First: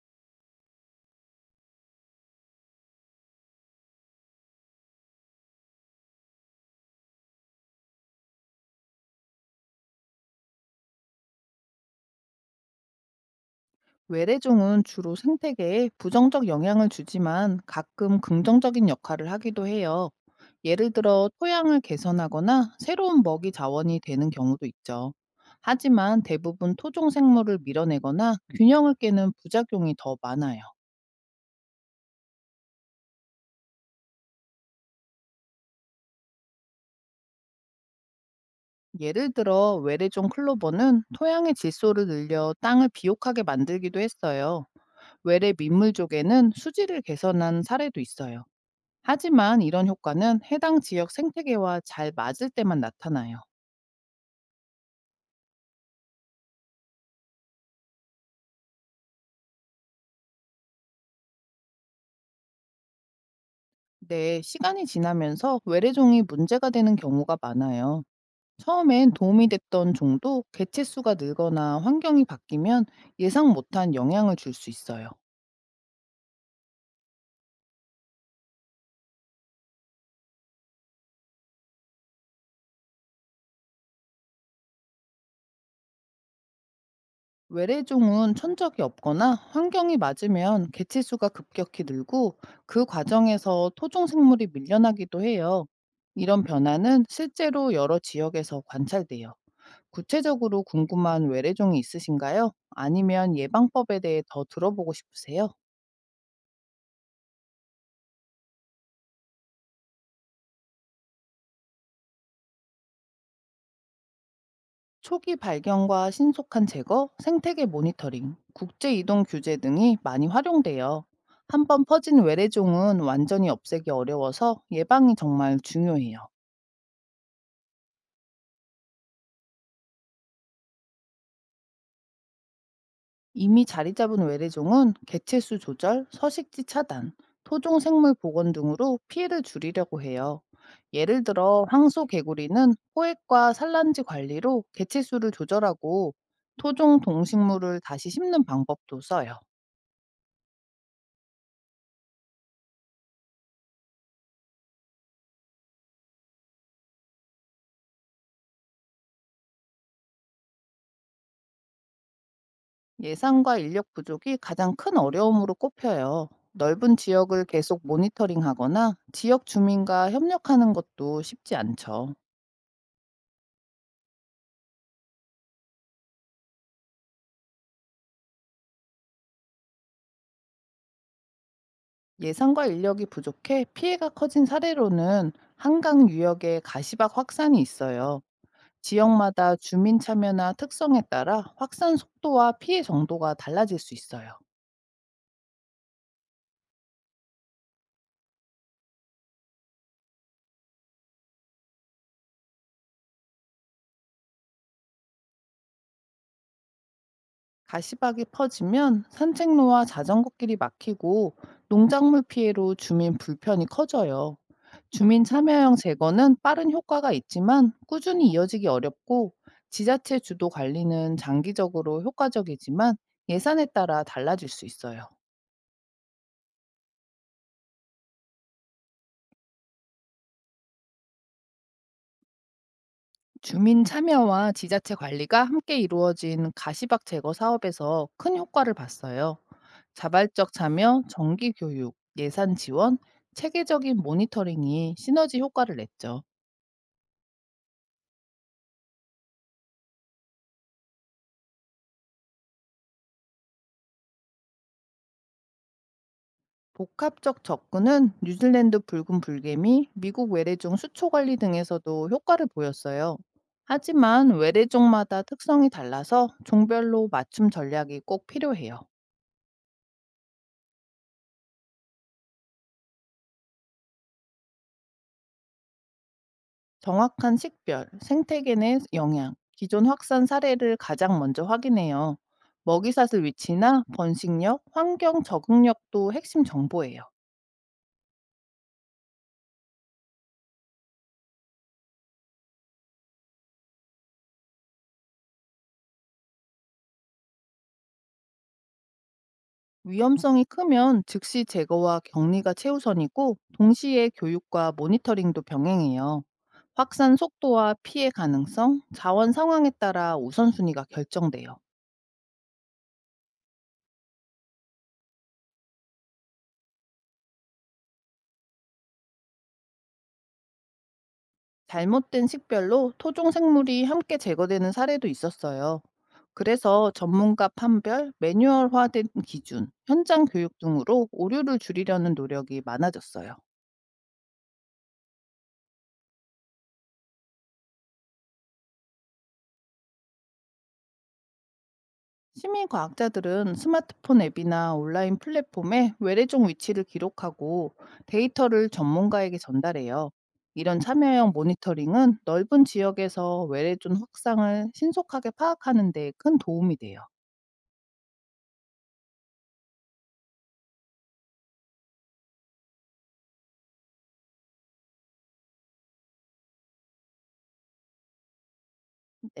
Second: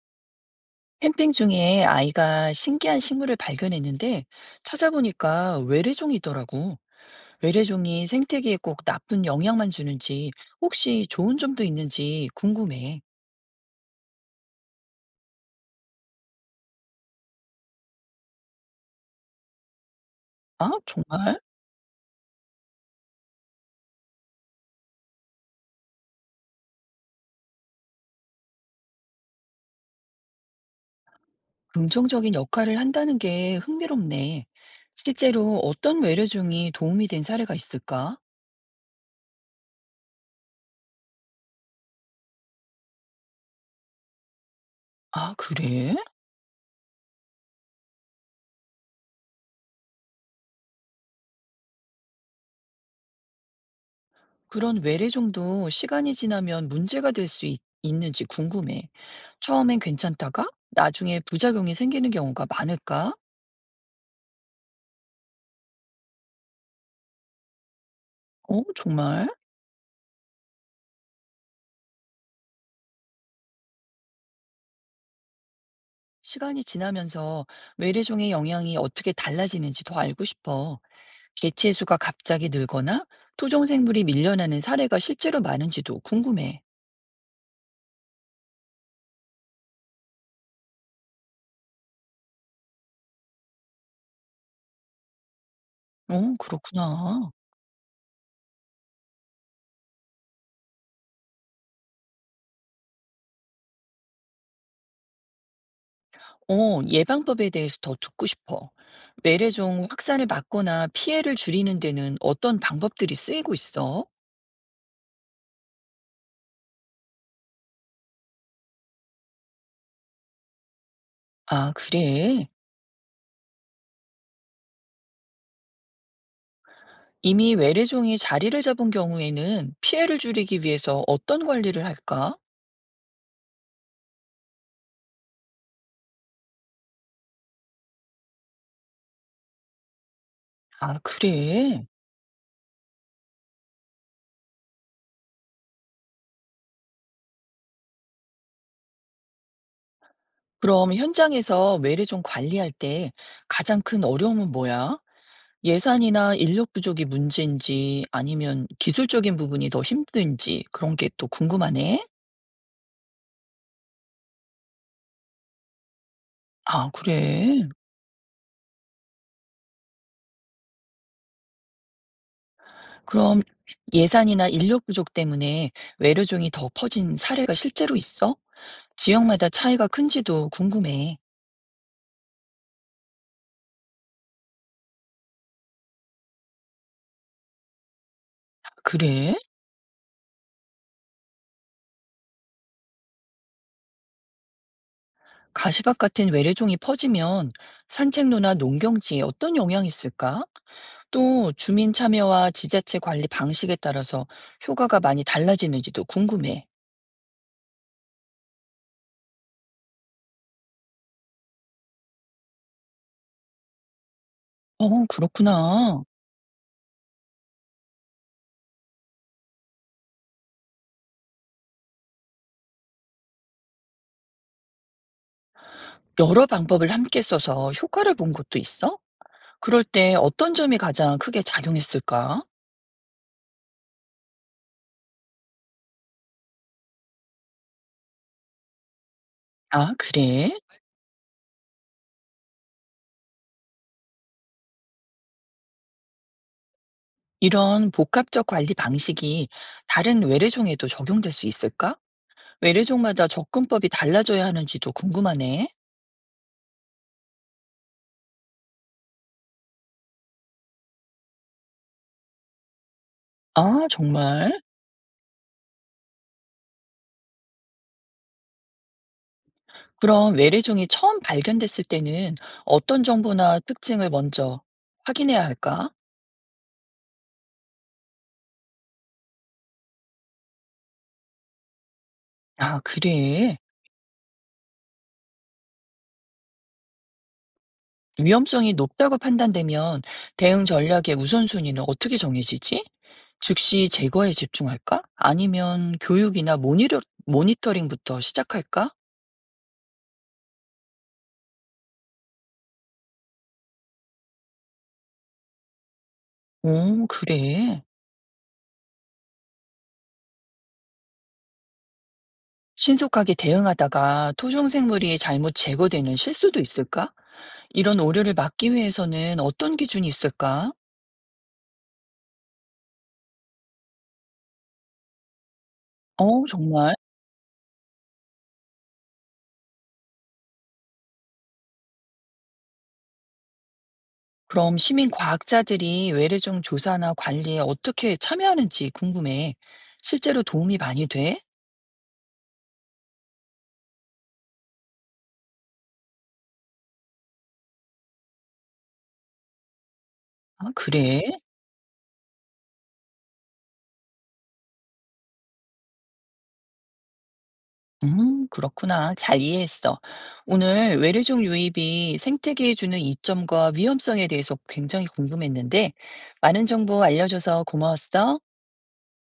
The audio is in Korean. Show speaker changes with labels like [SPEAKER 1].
[SPEAKER 1] 캠핑 중에 아이가 신기한 식물을 발견했는데 찾아보니까 외래종이더라고. 외래종이 생태계에 꼭 나쁜 영향만 주는지 혹시 좋은 점도 있는지 궁금해.
[SPEAKER 2] 외래종은 주로 생태계에 부정적 영향을 주지만 가끔 긍정적인 역할을 하기도 해요.
[SPEAKER 1] 아,
[SPEAKER 2] 예를 들어
[SPEAKER 1] 정말?
[SPEAKER 2] 토양을 개선하거나 새로운 먹이 자원이 되는 경우도 있죠. 하지만 대부분 토종 생물을 밀어내거나 균형을 깨는 부작용이 더 많아요.
[SPEAKER 1] 긍정적인 역할을 한다는 게 흥미롭네. 실제로 어떤 외래종이 도움이 된 사례가 있을까?
[SPEAKER 2] 예를 들어 외래종 클로버는 토양의 질소를 늘려 땅을 비옥하게 만들기도 했어요.
[SPEAKER 1] 아,
[SPEAKER 2] 외래
[SPEAKER 1] 그래?
[SPEAKER 2] 민물족에는 수질을 개선한 사례도 있어요. 하지만 이런 효과는 해당 지역 생태계와 잘 맞을 때만 나타나요.
[SPEAKER 1] 그런 외래종도 시간이 지나면 문제가 될 수 있는지 궁금해. 처음엔 괜찮다가 나중에 부작용이 생기는 경우가 많을까?
[SPEAKER 2] 네, 시간이 지나면서 외래종이 문제가 되는 경우가 많아요.
[SPEAKER 1] 어,
[SPEAKER 2] 처음엔
[SPEAKER 1] 정말?
[SPEAKER 2] 도움이 됐던 종도 개체수가 늘거나 환경이 바뀌면 예상 못한 영향을 줄 수 있어요.
[SPEAKER 1] 시간이 지나면서 외래종의 영향이 어떻게 달라지는지 더 알고 싶어. 개체 수가 갑자기 늘거나 토종 생물이 밀려나는 사례가 실제로 많은지도 궁금해.
[SPEAKER 2] 외래종은 천적이 없거나 환경이 맞으면 개체수가 급격히 늘고 그 과정에서 토종 생물이 밀려나기도 해요.
[SPEAKER 1] 어,
[SPEAKER 2] 이런 변화는
[SPEAKER 1] 그렇구나.
[SPEAKER 2] 실제로 여러 지역에서 관찰돼요. 구체적으로 궁금한 외래종이 있으신가요? 아니면 예방법에 대해 더 들어보고 싶으세요?
[SPEAKER 1] 어, 예방법에 대해서 더 듣고 싶어. 외래종 확산을 막거나 피해를 줄이는 데는 어떤 방법들이 쓰이고 있어?
[SPEAKER 2] 초기 발견과 신속한 제거, 생태계 모니터링, 국제 이동 규제 등이 많이 활용돼요. 한
[SPEAKER 1] 아,
[SPEAKER 2] 번 퍼진
[SPEAKER 1] 그래.
[SPEAKER 2] 외래종은 완전히 없애기 어려워서 예방이 정말 중요해요.
[SPEAKER 1] 이미 외래종이 자리를 잡은 경우에는 피해를 줄이기 위해서 어떤 관리를 할까?
[SPEAKER 2] 이미 자리 잡은 외래종은 개체수 조절, 서식지 차단, 토종 생물 복원 등으로 피해를 줄이려고 해요.
[SPEAKER 1] 아,
[SPEAKER 2] 예를 들어
[SPEAKER 1] 그래.
[SPEAKER 2] 황소 개구리는 포획과 산란지 관리로 개체수를 조절하고 토종 동식물을 다시 심는 방법도 써요.
[SPEAKER 1] 그럼 현장에서 외래 종 관리할 때 가장 큰 어려움은 뭐야? 예산이나 인력 부족이 문제인지 아니면 기술적인 부분이 더 힘든지 그런 게 또 궁금하네.
[SPEAKER 2] 예산과 인력 부족이 가장 큰 어려움으로 꼽혀요.
[SPEAKER 1] 아,
[SPEAKER 2] 넓은 지역을
[SPEAKER 1] 그래.
[SPEAKER 2] 계속 모니터링하거나 지역 주민과 협력하는 것도 쉽지 않죠.
[SPEAKER 1] 그럼 예산이나 인력 부족 때문에 외래종이 더 퍼진 사례가 실제로 있어? 지역마다 차이가 큰지도 궁금해.
[SPEAKER 2] 예산과 인력이 부족해 피해가 커진 사례로는 한강 유역의 가시박 확산이 있어요.
[SPEAKER 1] 그래?
[SPEAKER 2] 지역마다 주민 참여나 특성에 따라 확산 속도와 피해 정도가 달라질 수 있어요.
[SPEAKER 1] 가시밭 같은 외래종이 퍼지면 산책로나 농경지에 어떤 영향이 있을까? 또 주민 참여와 지자체 관리 방식에 따라서 효과가 많이 달라지는지도 궁금해.
[SPEAKER 2] 가시박이 퍼지면 산책로와 자전거길이 막히고 농작물 피해로 주민 불편이 커져요.
[SPEAKER 1] 어,
[SPEAKER 2] 주민 참여형
[SPEAKER 1] 그렇구나.
[SPEAKER 2] 제거는 빠른 효과가 있지만 꾸준히 이어지기 어렵고 지자체 주도 관리는 장기적으로 효과적이지만 예산에 따라 달라질 수 있어요.
[SPEAKER 1] 여러 방법을 함께 써서 효과를 본 것도 있어? 그럴 때 어떤 점이 가장 크게 작용했을까?
[SPEAKER 2] 주민 참여와 지자체 관리가 함께 이루어진 가시박 제거 사업에서 큰 효과를 봤어요.
[SPEAKER 1] 아,
[SPEAKER 2] 자발적
[SPEAKER 1] 그래?
[SPEAKER 2] 참여, 정기 교육, 예산 지원, 체계적인 모니터링이 시너지 효과를 냈죠.
[SPEAKER 1] 이런 복합적 관리 방식이 다른 외래종에도 적용될 수 있을까? 외래종마다 접근법이 달라져야 하는지도 궁금하네.
[SPEAKER 2] 복합적 접근은 뉴질랜드 붉은 불개미, 미국 외래종 수초 관리 등에서도 효과를 보였어요.
[SPEAKER 1] 아,
[SPEAKER 2] 하지만
[SPEAKER 1] 정말?
[SPEAKER 2] 외래종마다 특성이 달라서 종별로 맞춤 전략이 꼭 필요해요.
[SPEAKER 1] 그럼 외래종이 처음 발견됐을 때는 어떤 정보나 특징을 먼저 확인해야 할까?
[SPEAKER 2] 정확한 식별, 생태계 내 영향, 기존 확산 사례를 가장 먼저 확인해요.
[SPEAKER 1] 아,
[SPEAKER 2] 먹이사슬
[SPEAKER 1] 그래.
[SPEAKER 2] 위치나 번식력, 환경 적응력도 핵심 정보예요.
[SPEAKER 1] 위험성이 높다고 판단되면 대응 전략의 우선순위는 어떻게 정해지지? 즉시 제거에 집중할까? 아니면 교육이나 모니터링부터 시작할까?
[SPEAKER 2] 위험성이 크면 즉시 제거와 격리가 최우선이고 동시에 교육과 모니터링도 병행해요.
[SPEAKER 1] 오,
[SPEAKER 2] 확산 속도와
[SPEAKER 1] 그래.
[SPEAKER 2] 피해 가능성, 자원 상황에 따라 우선순위가 결정돼요.
[SPEAKER 1] 신속하게 대응하다가 토종생물이 잘못 제거되는 실수도 있을까? 이런 오류를 막기 위해서는 어떤 기준이 있을까?
[SPEAKER 2] 잘못된 식별로 토종 생물이 함께 제거되는 사례도 있었어요.
[SPEAKER 1] 어,
[SPEAKER 2] 그래서
[SPEAKER 1] 정말.
[SPEAKER 2] 전문가 판별, 매뉴얼화된 기준, 현장 교육 등으로 오류를 줄이려는 노력이 많아졌어요.
[SPEAKER 1] 그럼 시민 과학자들이 외래종 조사나 관리에 어떻게 참여하는지 궁금해. 실제로 도움이 많이 돼?
[SPEAKER 2] 시민 과학자들은 스마트폰 앱이나 온라인 플랫폼에 외래종 위치를 기록하고 데이터를 전문가에게 전달해요.
[SPEAKER 1] 아,
[SPEAKER 2] 이런
[SPEAKER 1] 그래?
[SPEAKER 2] 참여형 모니터링은 넓은 지역에서 외래종 확산을 신속하게 파악하는 데 큰 도움이 돼요.
[SPEAKER 1] 그렇구나. 잘 이해했어. 오늘 외래종 유입이 생태계에 주는 이점과 위험성에 대해서 굉장히 궁금했는데, 많은 정보 알려줘서 고마웠어.